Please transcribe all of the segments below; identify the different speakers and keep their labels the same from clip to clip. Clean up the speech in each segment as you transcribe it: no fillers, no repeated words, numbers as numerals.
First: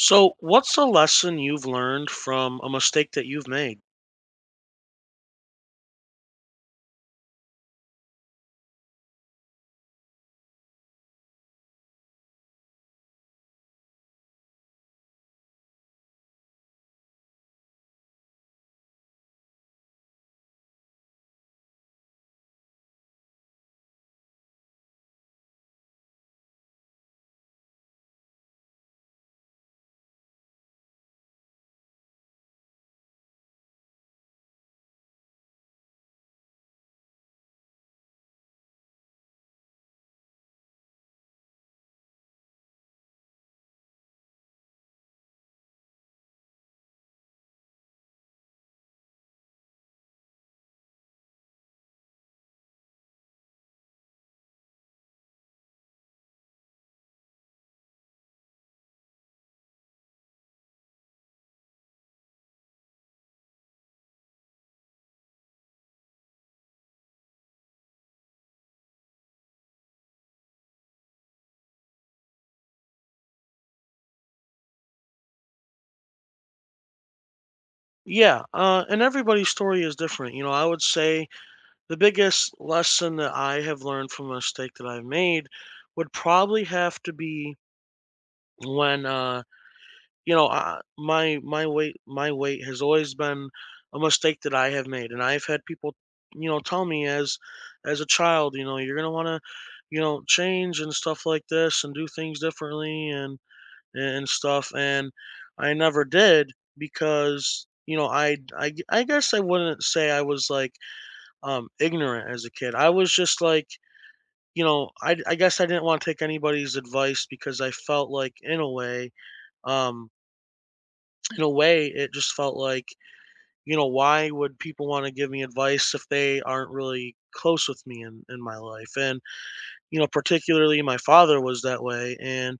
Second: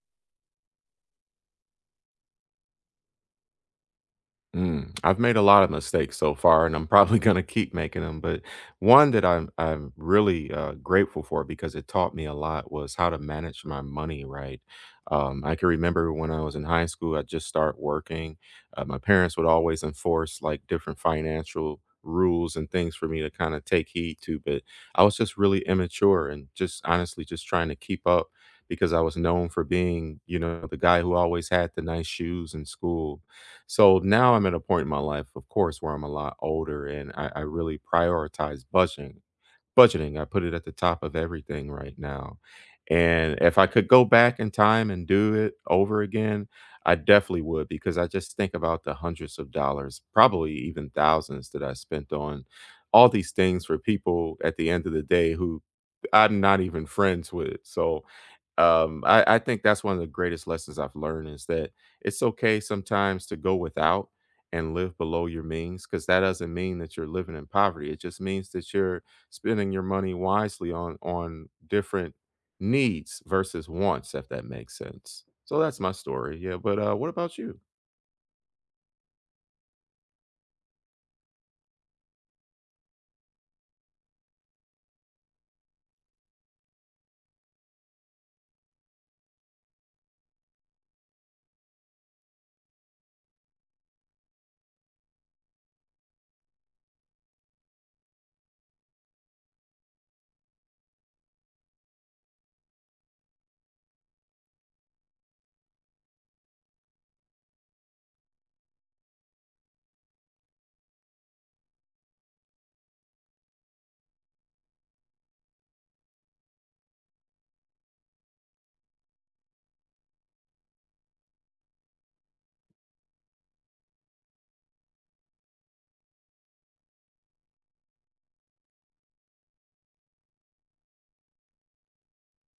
Speaker 1: So, what's a lesson you've learned from a mistake that you've made?
Speaker 2: I've made a lot of mistakes so far, and I'm probably going to keep making them. But one that I'm really grateful for because it taught me a lot was how to manage my money right. I can remember when I was in high school, I just start working. My parents would always enforce like different financial rules and things for me to kind of take heed to. But I was just really immature and just honestly just trying to keep up because I was known for being, you know, the guy who always had the nice shoes in school, so now I'm at a point in my life, of course, where I'm a lot older and I really prioritize budgeting. I put it at the top of everything right now. And if I could go back in time and do it over again, I definitely would because I just think about the hundreds of dollars, probably even thousands that I spent on all these things for people at the end of the day who I'm not even friends with. So I think that's one of the greatest lessons I've learned is that it's okay sometimes to go without and live below your means because that doesn't mean that you're living in poverty. It just means that you're spending your money wisely on different needs versus wants, if that makes sense. So that's my story. Yeah, but what about you?
Speaker 1: Yeah, and everybody's story is different. You know, I would say the biggest lesson that I have learned from a mistake that I've made would probably have to be when, you know, my weight has always been a mistake that I have made, and I've had people, you know, tell me as a child, you know, you're gonna want to, you know, change and stuff like this and do things differently, and stuff and I never did because you know, I guess I wouldn't say I was like ignorant as a kid. I was just like you know I guess I didn't want to take anybody's advice because I felt like um in a way it just felt like you know why would people want to give me advice if they aren't really close with me in my life and you know particularly my father was that way. And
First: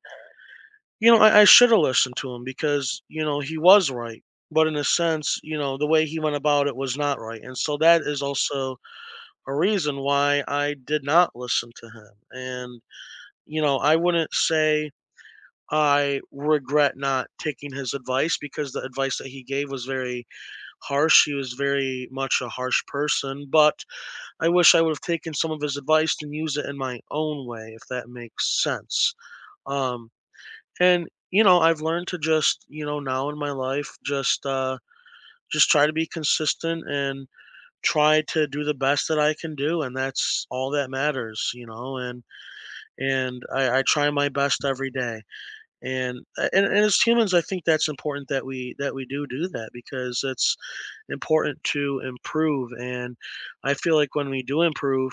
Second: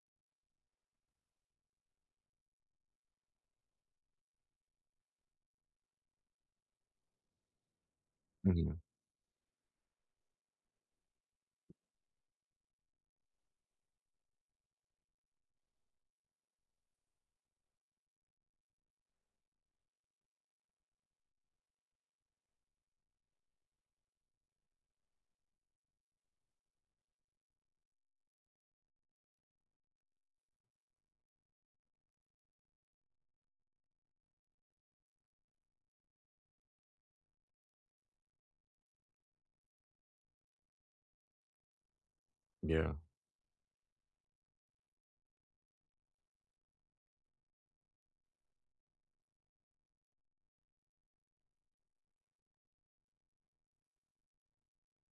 Speaker 1: you know, I should have listened to him because, you know, he was right. But in a sense, you know, the way he went about it was not right. And so that is also
Speaker 2: Mhm.
Speaker 1: a reason why I did not listen to him. And, you know, I wouldn't say I regret not taking his advice because the advice that he gave was very harsh. He was very much a harsh person. But I wish I would have taken some of his advice and used it in my own way, if that makes sense. Um, and you know, I've learned to just you know now in my life just try to be consistent and try to do the best that I can do, and that's all that matters, you know. And
Speaker 2: Yeah,
Speaker 1: and I try my best every day and, and as humans I think that's important that we do do that because it's important to improve. And I feel like when we do improve,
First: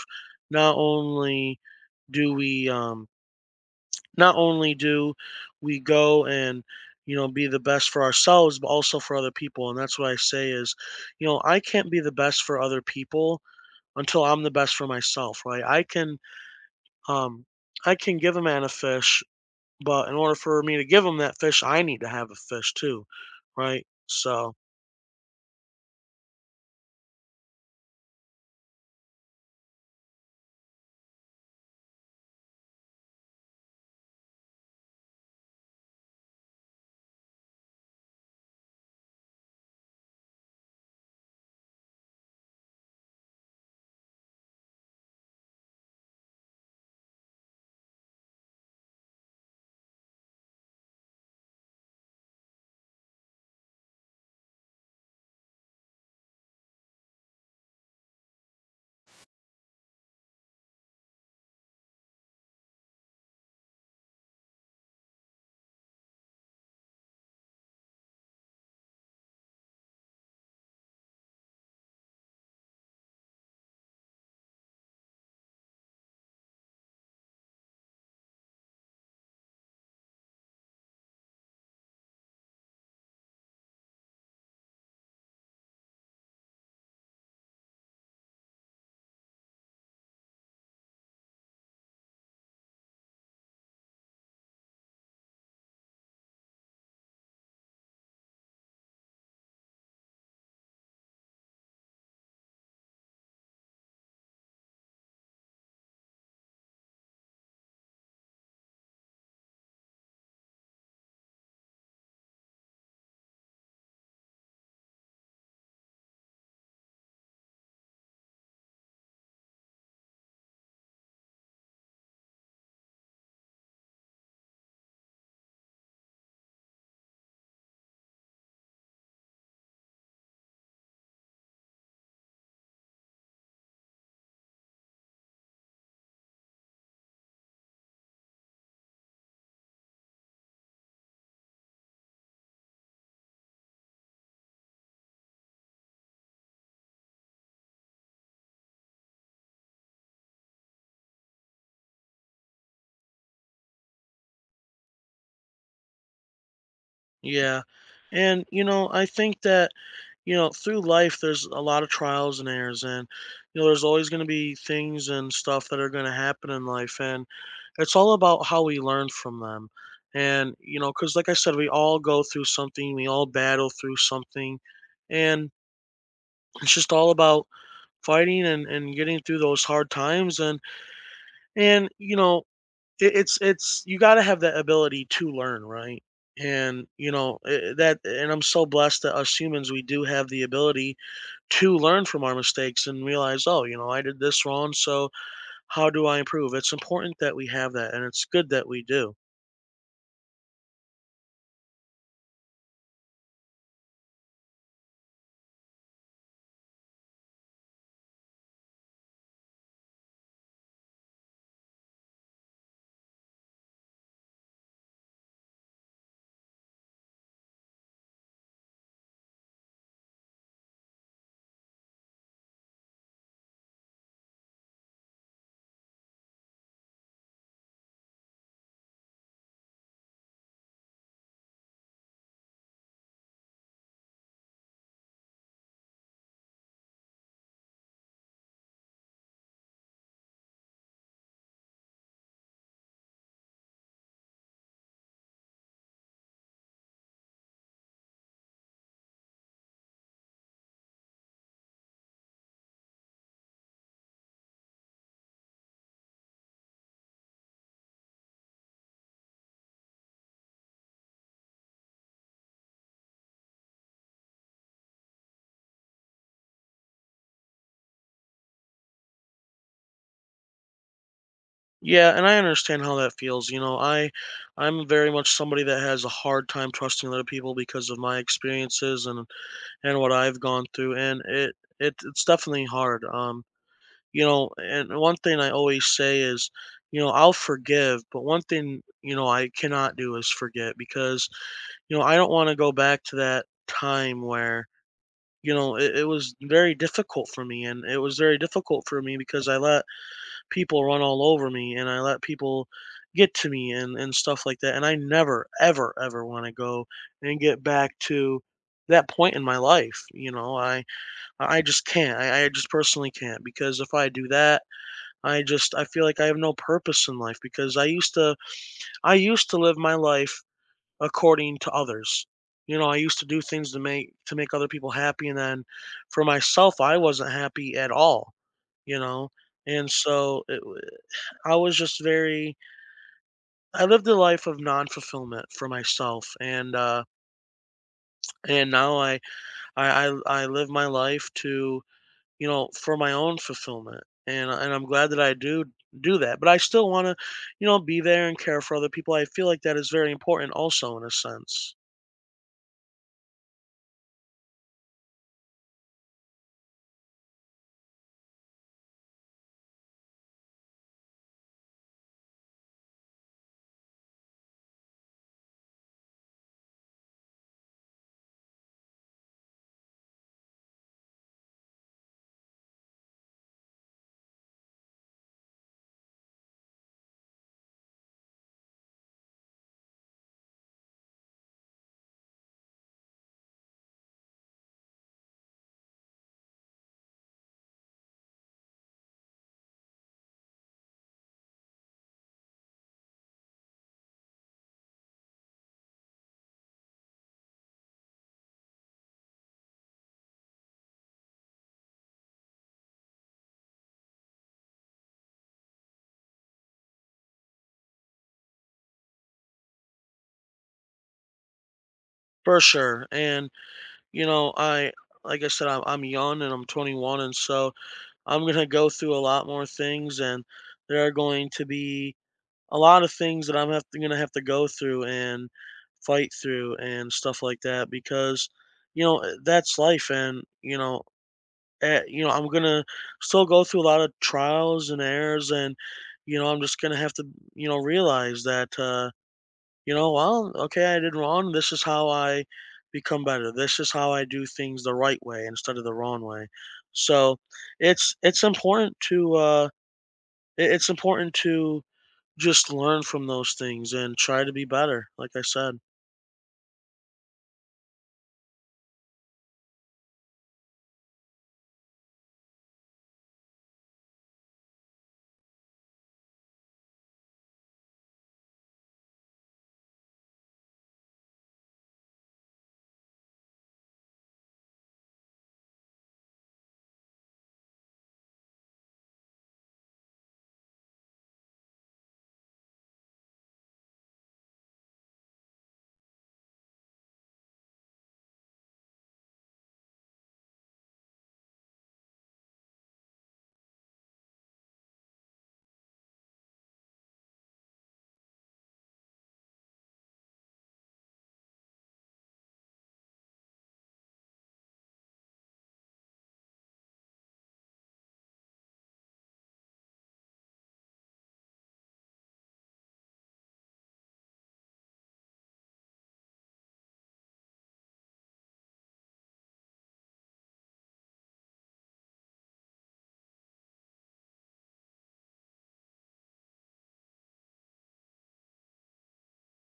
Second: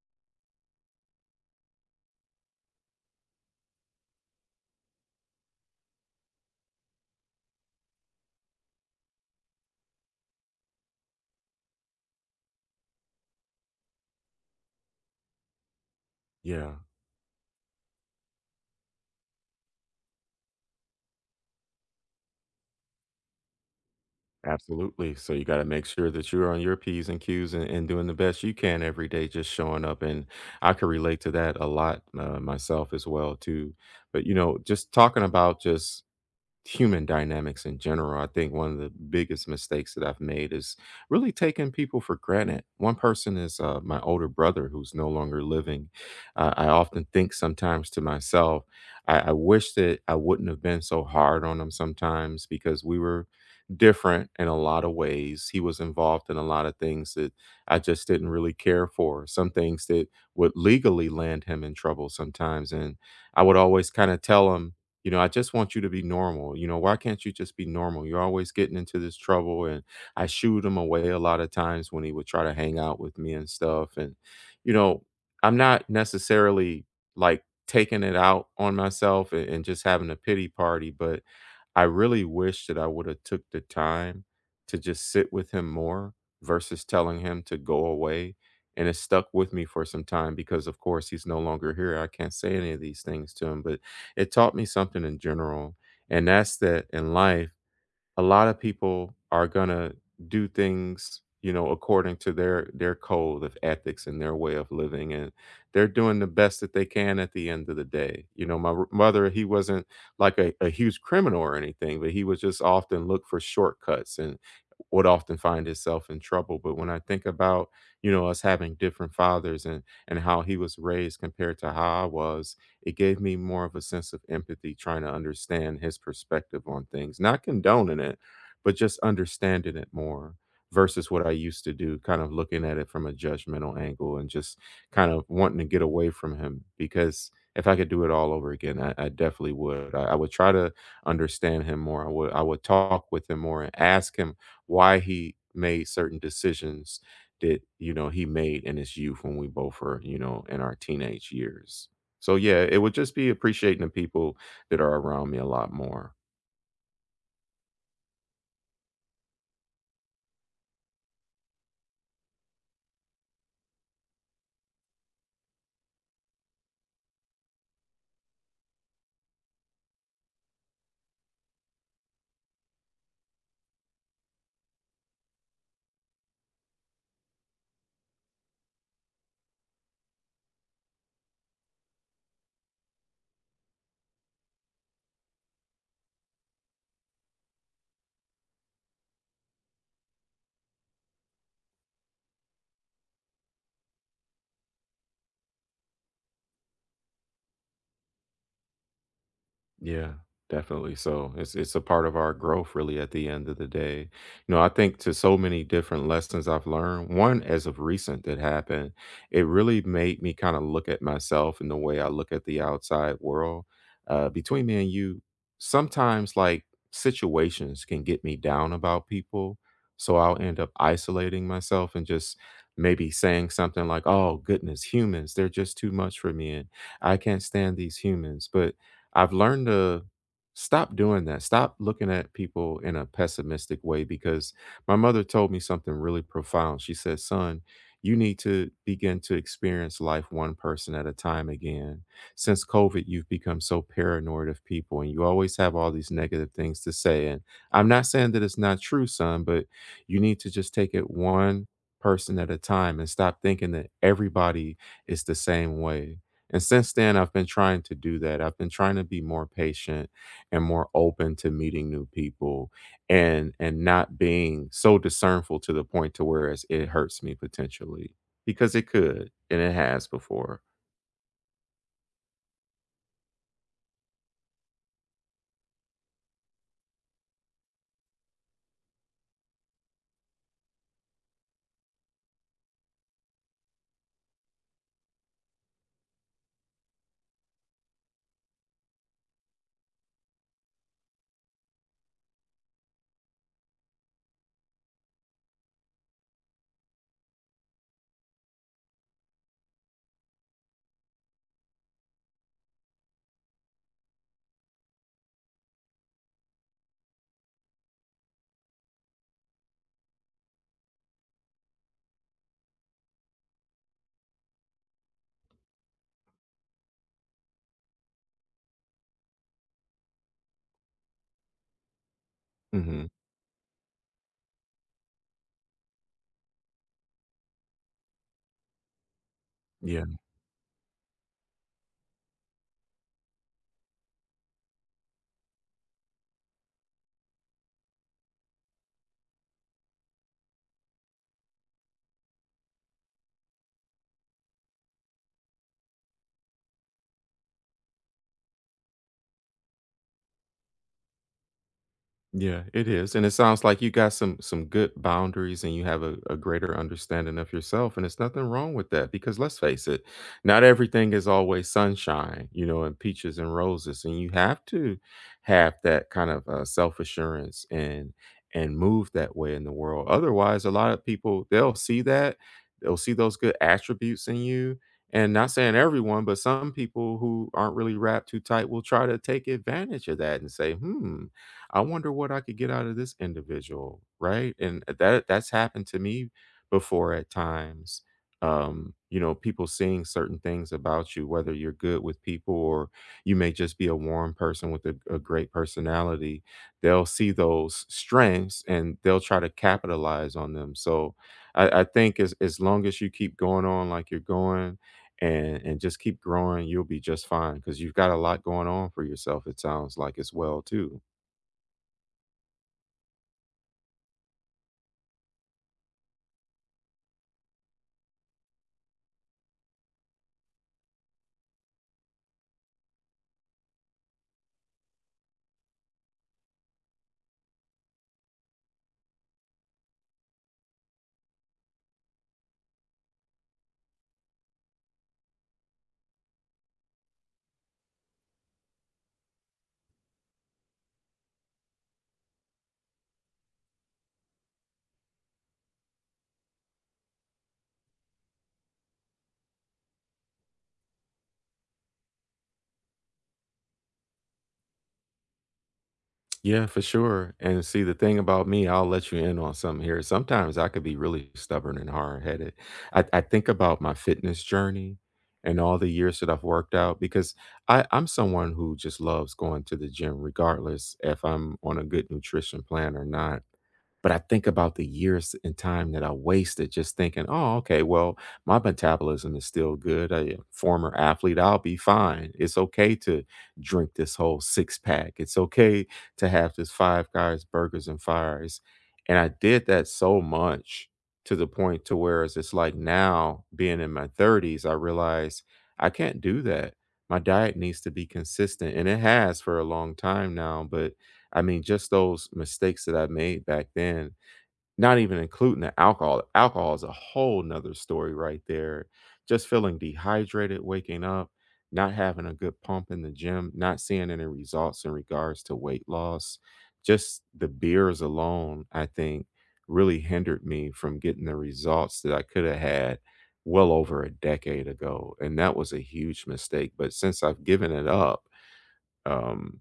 Speaker 1: not only do we not only do we go and you know be the best for ourselves but also for other people. And that's what I say is you know I can't be the best for other people until I'm the best for myself, right? I can
Speaker 2: yeah,
Speaker 1: um I can give a man a fish but in order for me to give him that fish I need to have a fish too, right? So
Speaker 2: absolutely. So you got to make sure that you're on your p's and q's and doing the best you can every day, just showing up. And I could relate to that a lot myself as well too. But you know, just talking about just human dynamics in general. I think one of the biggest mistakes that I've made is really taking people for granted. One person is my older brother who's no longer living. I often think sometimes to myself, I wish that I wouldn't have been so hard on him sometimes because we were different in a lot of ways. He was involved in a lot of things that I just didn't really care for, some things that would legally land him in trouble sometimes. And I would always kind of tell him, you know, I just want you to be normal. You know, why can't you just be normal? You're always getting into this trouble. And I shooed him away a lot of times when he would try to hang out with me and stuff. And, you know, I'm not necessarily like taking it out on myself and just having a pity party, but I really wish that I would have took the time to just sit with him more versus telling him to go away. And it stuck with me for some time because, of course, he's no longer here. I can't say any of these things to him, but it taught me something in general. And that's that in life, a lot of people are gonna do things, you know, according to their code of ethics and their way of living, and they're doing the best that they can at the end of the day. You know, mother, he wasn't like a huge criminal or anything, but he was just often look for shortcuts and would often find himself in trouble. But when I think about, you know, us having different fathers and how he was raised compared to how I was, it gave me more of a sense of empathy trying to understand his perspective on things, not condoning it, but just understanding it more versus what I used to do, kind of looking at it from a judgmental angle and just kind of wanting to get away from him because. If I could do it all over again, I definitely would. I would try to understand him more. I would talk with him more and ask him why he made certain decisions that you know he made in his youth when we both were you know in our teenage years. So yeah, it would just be appreciating the people that are around me a lot more.
Speaker 1: yeah. And, you know, I think that, you know, through life, there's a lot of trials and errors. And, you know, there's always going to be things and stuff that are going to happen in life. And it's all about how we learn from them. And, you know, because like I said, we all go through something, we all battle through something. And it's just all about fighting and getting through those hard times. And, you know, it's you gotta have that ability to learn, right? And, you know, eh, that and I'm so blessed that us humans, we do have the ability to learn from our mistakes and realize, "Oh, you know, I did this wrong, so how do I improve?" It's important that we have that, and it's good that we do.
Speaker 2: Yeah, definitely. So it's a part of our growth really at the end of the day. You know, I think to so many different lessons I've learned, one as of recent that happened, it really made me kind of look at myself and the way I look at the outside world. Between me and you, sometimes like situations can get me down about people. So I'll end up isolating myself and just maybe saying something like, oh, goodness, humans, they're just too much for me. And I can't stand these humans. But I've learned to stop doing that. Stop looking at people in a pessimistic way because my mother told me something really profound. She said, "Son, you need to begin to experience life one person at a time again. Since COVID, you've become so paranoid of people and you always have all these negative things to say. And I'm not saying that it's not true, son, but you need to just take it one person at a time and stop thinking that everybody is the same way." And since then, I've been trying to do that. I've been trying to be more patient and more open to meeting new people and not being so discernful to the point to whereas it hurts me potentially because it could and it has before.
Speaker 1: Yeah, and I understand how that feels, you know, I I'm very much somebody that has a hard time trusting other people because of my experiences and what I've gone through, and it's definitely hard. You know, and one thing I always say is, you know, I'll forgive, but one thing, you know, I cannot do is forget because, you know, I don't want to go back to that time where, you know, it was very difficult for me. And it was very difficult for me because I let people run all over me and I let people get to me and stuff like that. And I never, ever, ever want to go and get back to that point in my life. You know, I just can't. I just personally can't because if I do that, I feel like I have no purpose in life because I used to live my life according to others. You know, I
Speaker 2: Hmm.
Speaker 1: used to do things to make other people happy and then for myself I wasn't happy at all, you know. And
Speaker 2: Yeah.
Speaker 1: so I was just very I lived a life of non-fulfillment for myself, and now I live my life to you know, for my own fulfillment. And I'm glad that I do do that. But I still want to, you know, be there and care for other people. I feel like that is very important also in a sense.
Speaker 2: Yeah, it is, and it sounds like you got some good boundaries and you have a greater understanding of yourself, and it's nothing wrong with that because let's face it, not everything is always sunshine, you know, and peaches and roses, and you have to have that kind of self assurance and move that way in the world. Otherwise, a lot of people they'll see that they'll see those good attributes in you. And not saying everyone, but some people who aren't really wrapped too tight will try to take advantage of that and say, hmm, I wonder what I could get out of this individual, right? And that's happened to me before at times. You know, people seeing certain things about you, whether you're good with people or you may just be a warm person with a great personality, they'll see those strengths and they'll try to capitalize on them. So I think as long as you keep going on like you're going and just keep growing, you'll be just fine because you've got a lot going on for yourself, it sounds like as well too.
Speaker 1: For sure. And you know, I like I said I'm young and I'm 21, and so I'm going to go through a lot more things and there are going to be a lot of things that I'm have going to gonna have to go through and fight through and stuff like that because you know, that's life. And you know, you know, I'm gonna still go through a lot of trials and errors, and you know, I'm just gonna have to, you know, realize that, you know, well, okay, I did wrong. This is how I become better. This is how I do things the right way instead of the wrong way. So, it's important to it's important to just learn from those things and try to be better. Like I said.
Speaker 2: Yeah, for sure. And see, the thing about me, I'll let you in on something here. Sometimes I could be really stubborn and hard headed. I think about my fitness journey and all the years that I've worked out because I'm someone who just loves going to the gym, regardless if I'm on a good nutrition plan or not. But I think about the years and time that I wasted just thinking, oh, okay, well, my metabolism is still good. I a former athlete, I'll be fine. It's okay to drink this whole six pack. It's okay to have this five guys, burgers, and fries. And I did that so much to the point to where it's like now being in my 30s, I realize I can't do that. My diet needs to be consistent. And it has for a long time now, but I mean, just those mistakes that I made back then, not even including the alcohol. Alcohol is a whole nother story right there. Just feeling dehydrated, waking up, not having a good pump in the gym, not seeing any results in regards to weight loss. Just the beers alone, I think, really hindered me from getting the results that I could have had well over a decade ago. And that was a huge mistake. But since I've given it up, um,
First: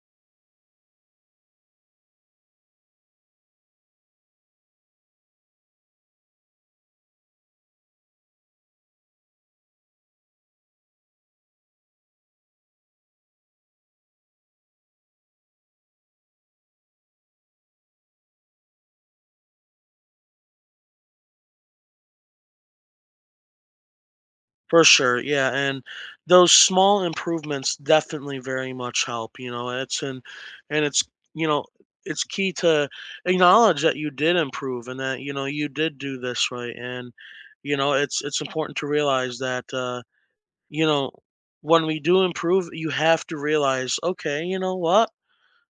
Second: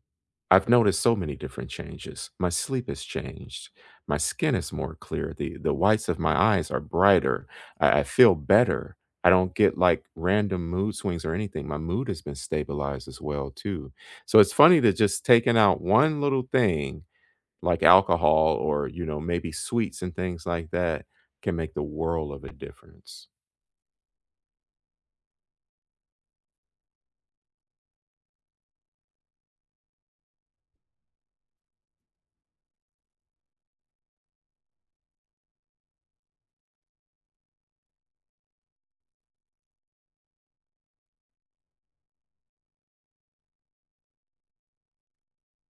Speaker 2: I've noticed so many different changes. My sleep has changed. My skin is more clear. The whites of my eyes are brighter. I feel better. I don't get like random mood swings or anything. My mood has been stabilized as well too. So it's funny that just taking out one little thing like alcohol or you know maybe sweets and things like that can make the world of a difference.
Speaker 1: For sure, yeah, and those small improvements definitely very much help. You know, it's and it's you know it's key to acknowledge that you did improve and that you know you did do this right. And you know, it's important to realize that you know when we do improve, you have to realize, okay, you know what,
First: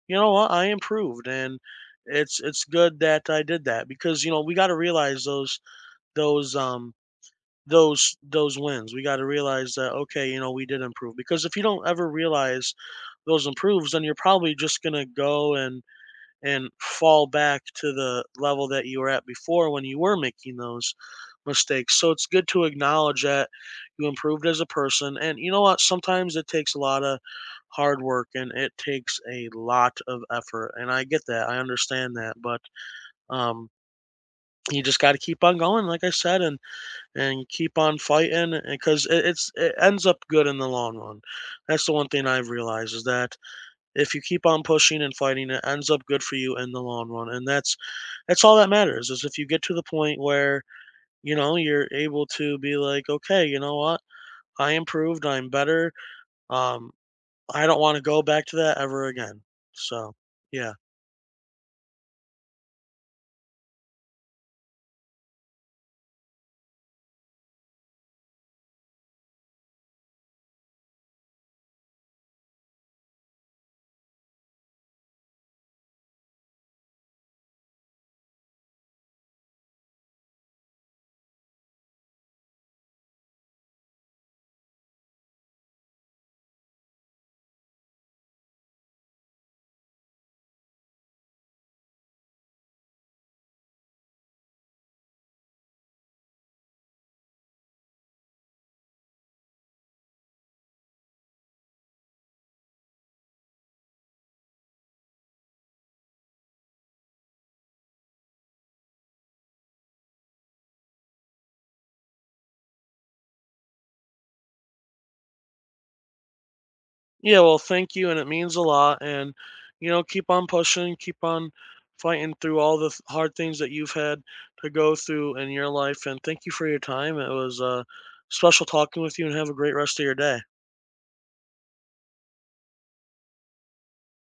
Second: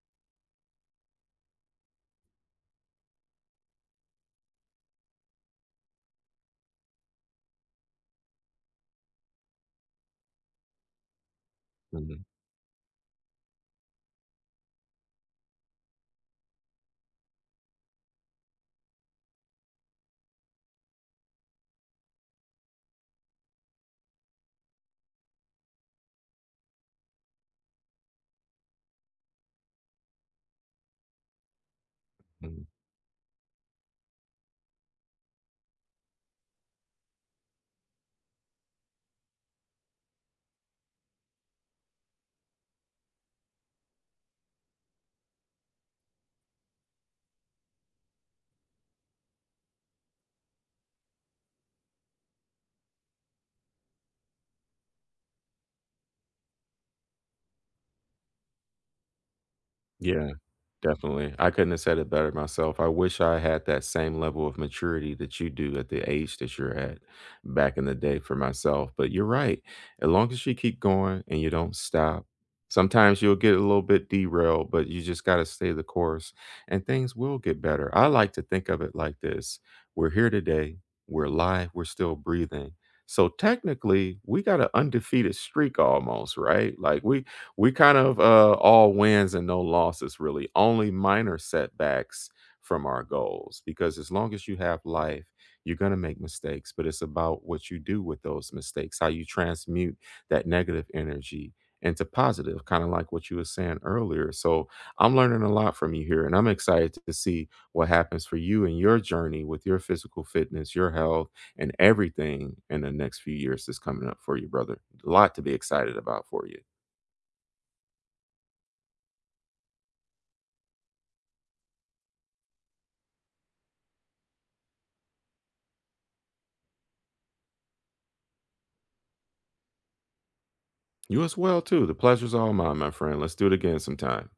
Speaker 1: I improved, and it's good that I did that because you know we got to realize those um those wins. We got to realize that okay, you know, we did improve because if you don't ever
Speaker 2: Mhm.
Speaker 1: realize those improves, then you're probably just gonna go and fall back to the level that you were at before when you were making those mistakes. So it's good to acknowledge that you improved as a person. And you know what? Sometimes it takes a lot of hard work and it takes a lot of effort. And I get that. I understand that. But
Speaker 2: Mhm.
Speaker 1: um you just got to keep on going, like I said, and keep on fighting because it ends up good in the long run. That's the one thing I've realized is that if you keep on pushing and fighting, it ends up good for you in the long run, and that's all that matters. Is if you get to the point where you know you're able to be like, okay, you know what, I improved, I'm better. Um, I don't want to go back to that ever again. So
Speaker 2: Yeah.
Speaker 1: yeah.
Speaker 2: Definitely. I couldn't have said it better myself. I wish I had that same level of maturity that you do at the age that you're at back in the day for myself. But you're right. As long as you keep going and you don't stop, sometimes you'll get a little bit derailed, but you just got to stay the course and things will get better. I like to think of it like this: we're here today, we're live, we're still breathing. So technically, we got an undefeated streak almost, right? Like we kind of all wins and no losses, really, only minor setbacks from our goals. Because as long as you have life, you're going to make mistakes, but it's about what you do with those mistakes, how you transmute that negative energy into positive, kind of like what you were saying earlier. So I'm learning a lot from you here, and I'm excited to see what happens for you and your journey with your physical fitness, your health, and everything in the next few years that's coming up for you, brother. A lot to be excited about for you.
Speaker 1: Yeah, well, thank you, and it means a lot. And you know, keep on pushing, keep on fighting through all the hard things that you've had to go through in your life. And thank you for your time. It was special talking with you, and have a great rest of your day.
Speaker 2: You as well too. The pleasure's all mine, my friend. Let's do it again sometime.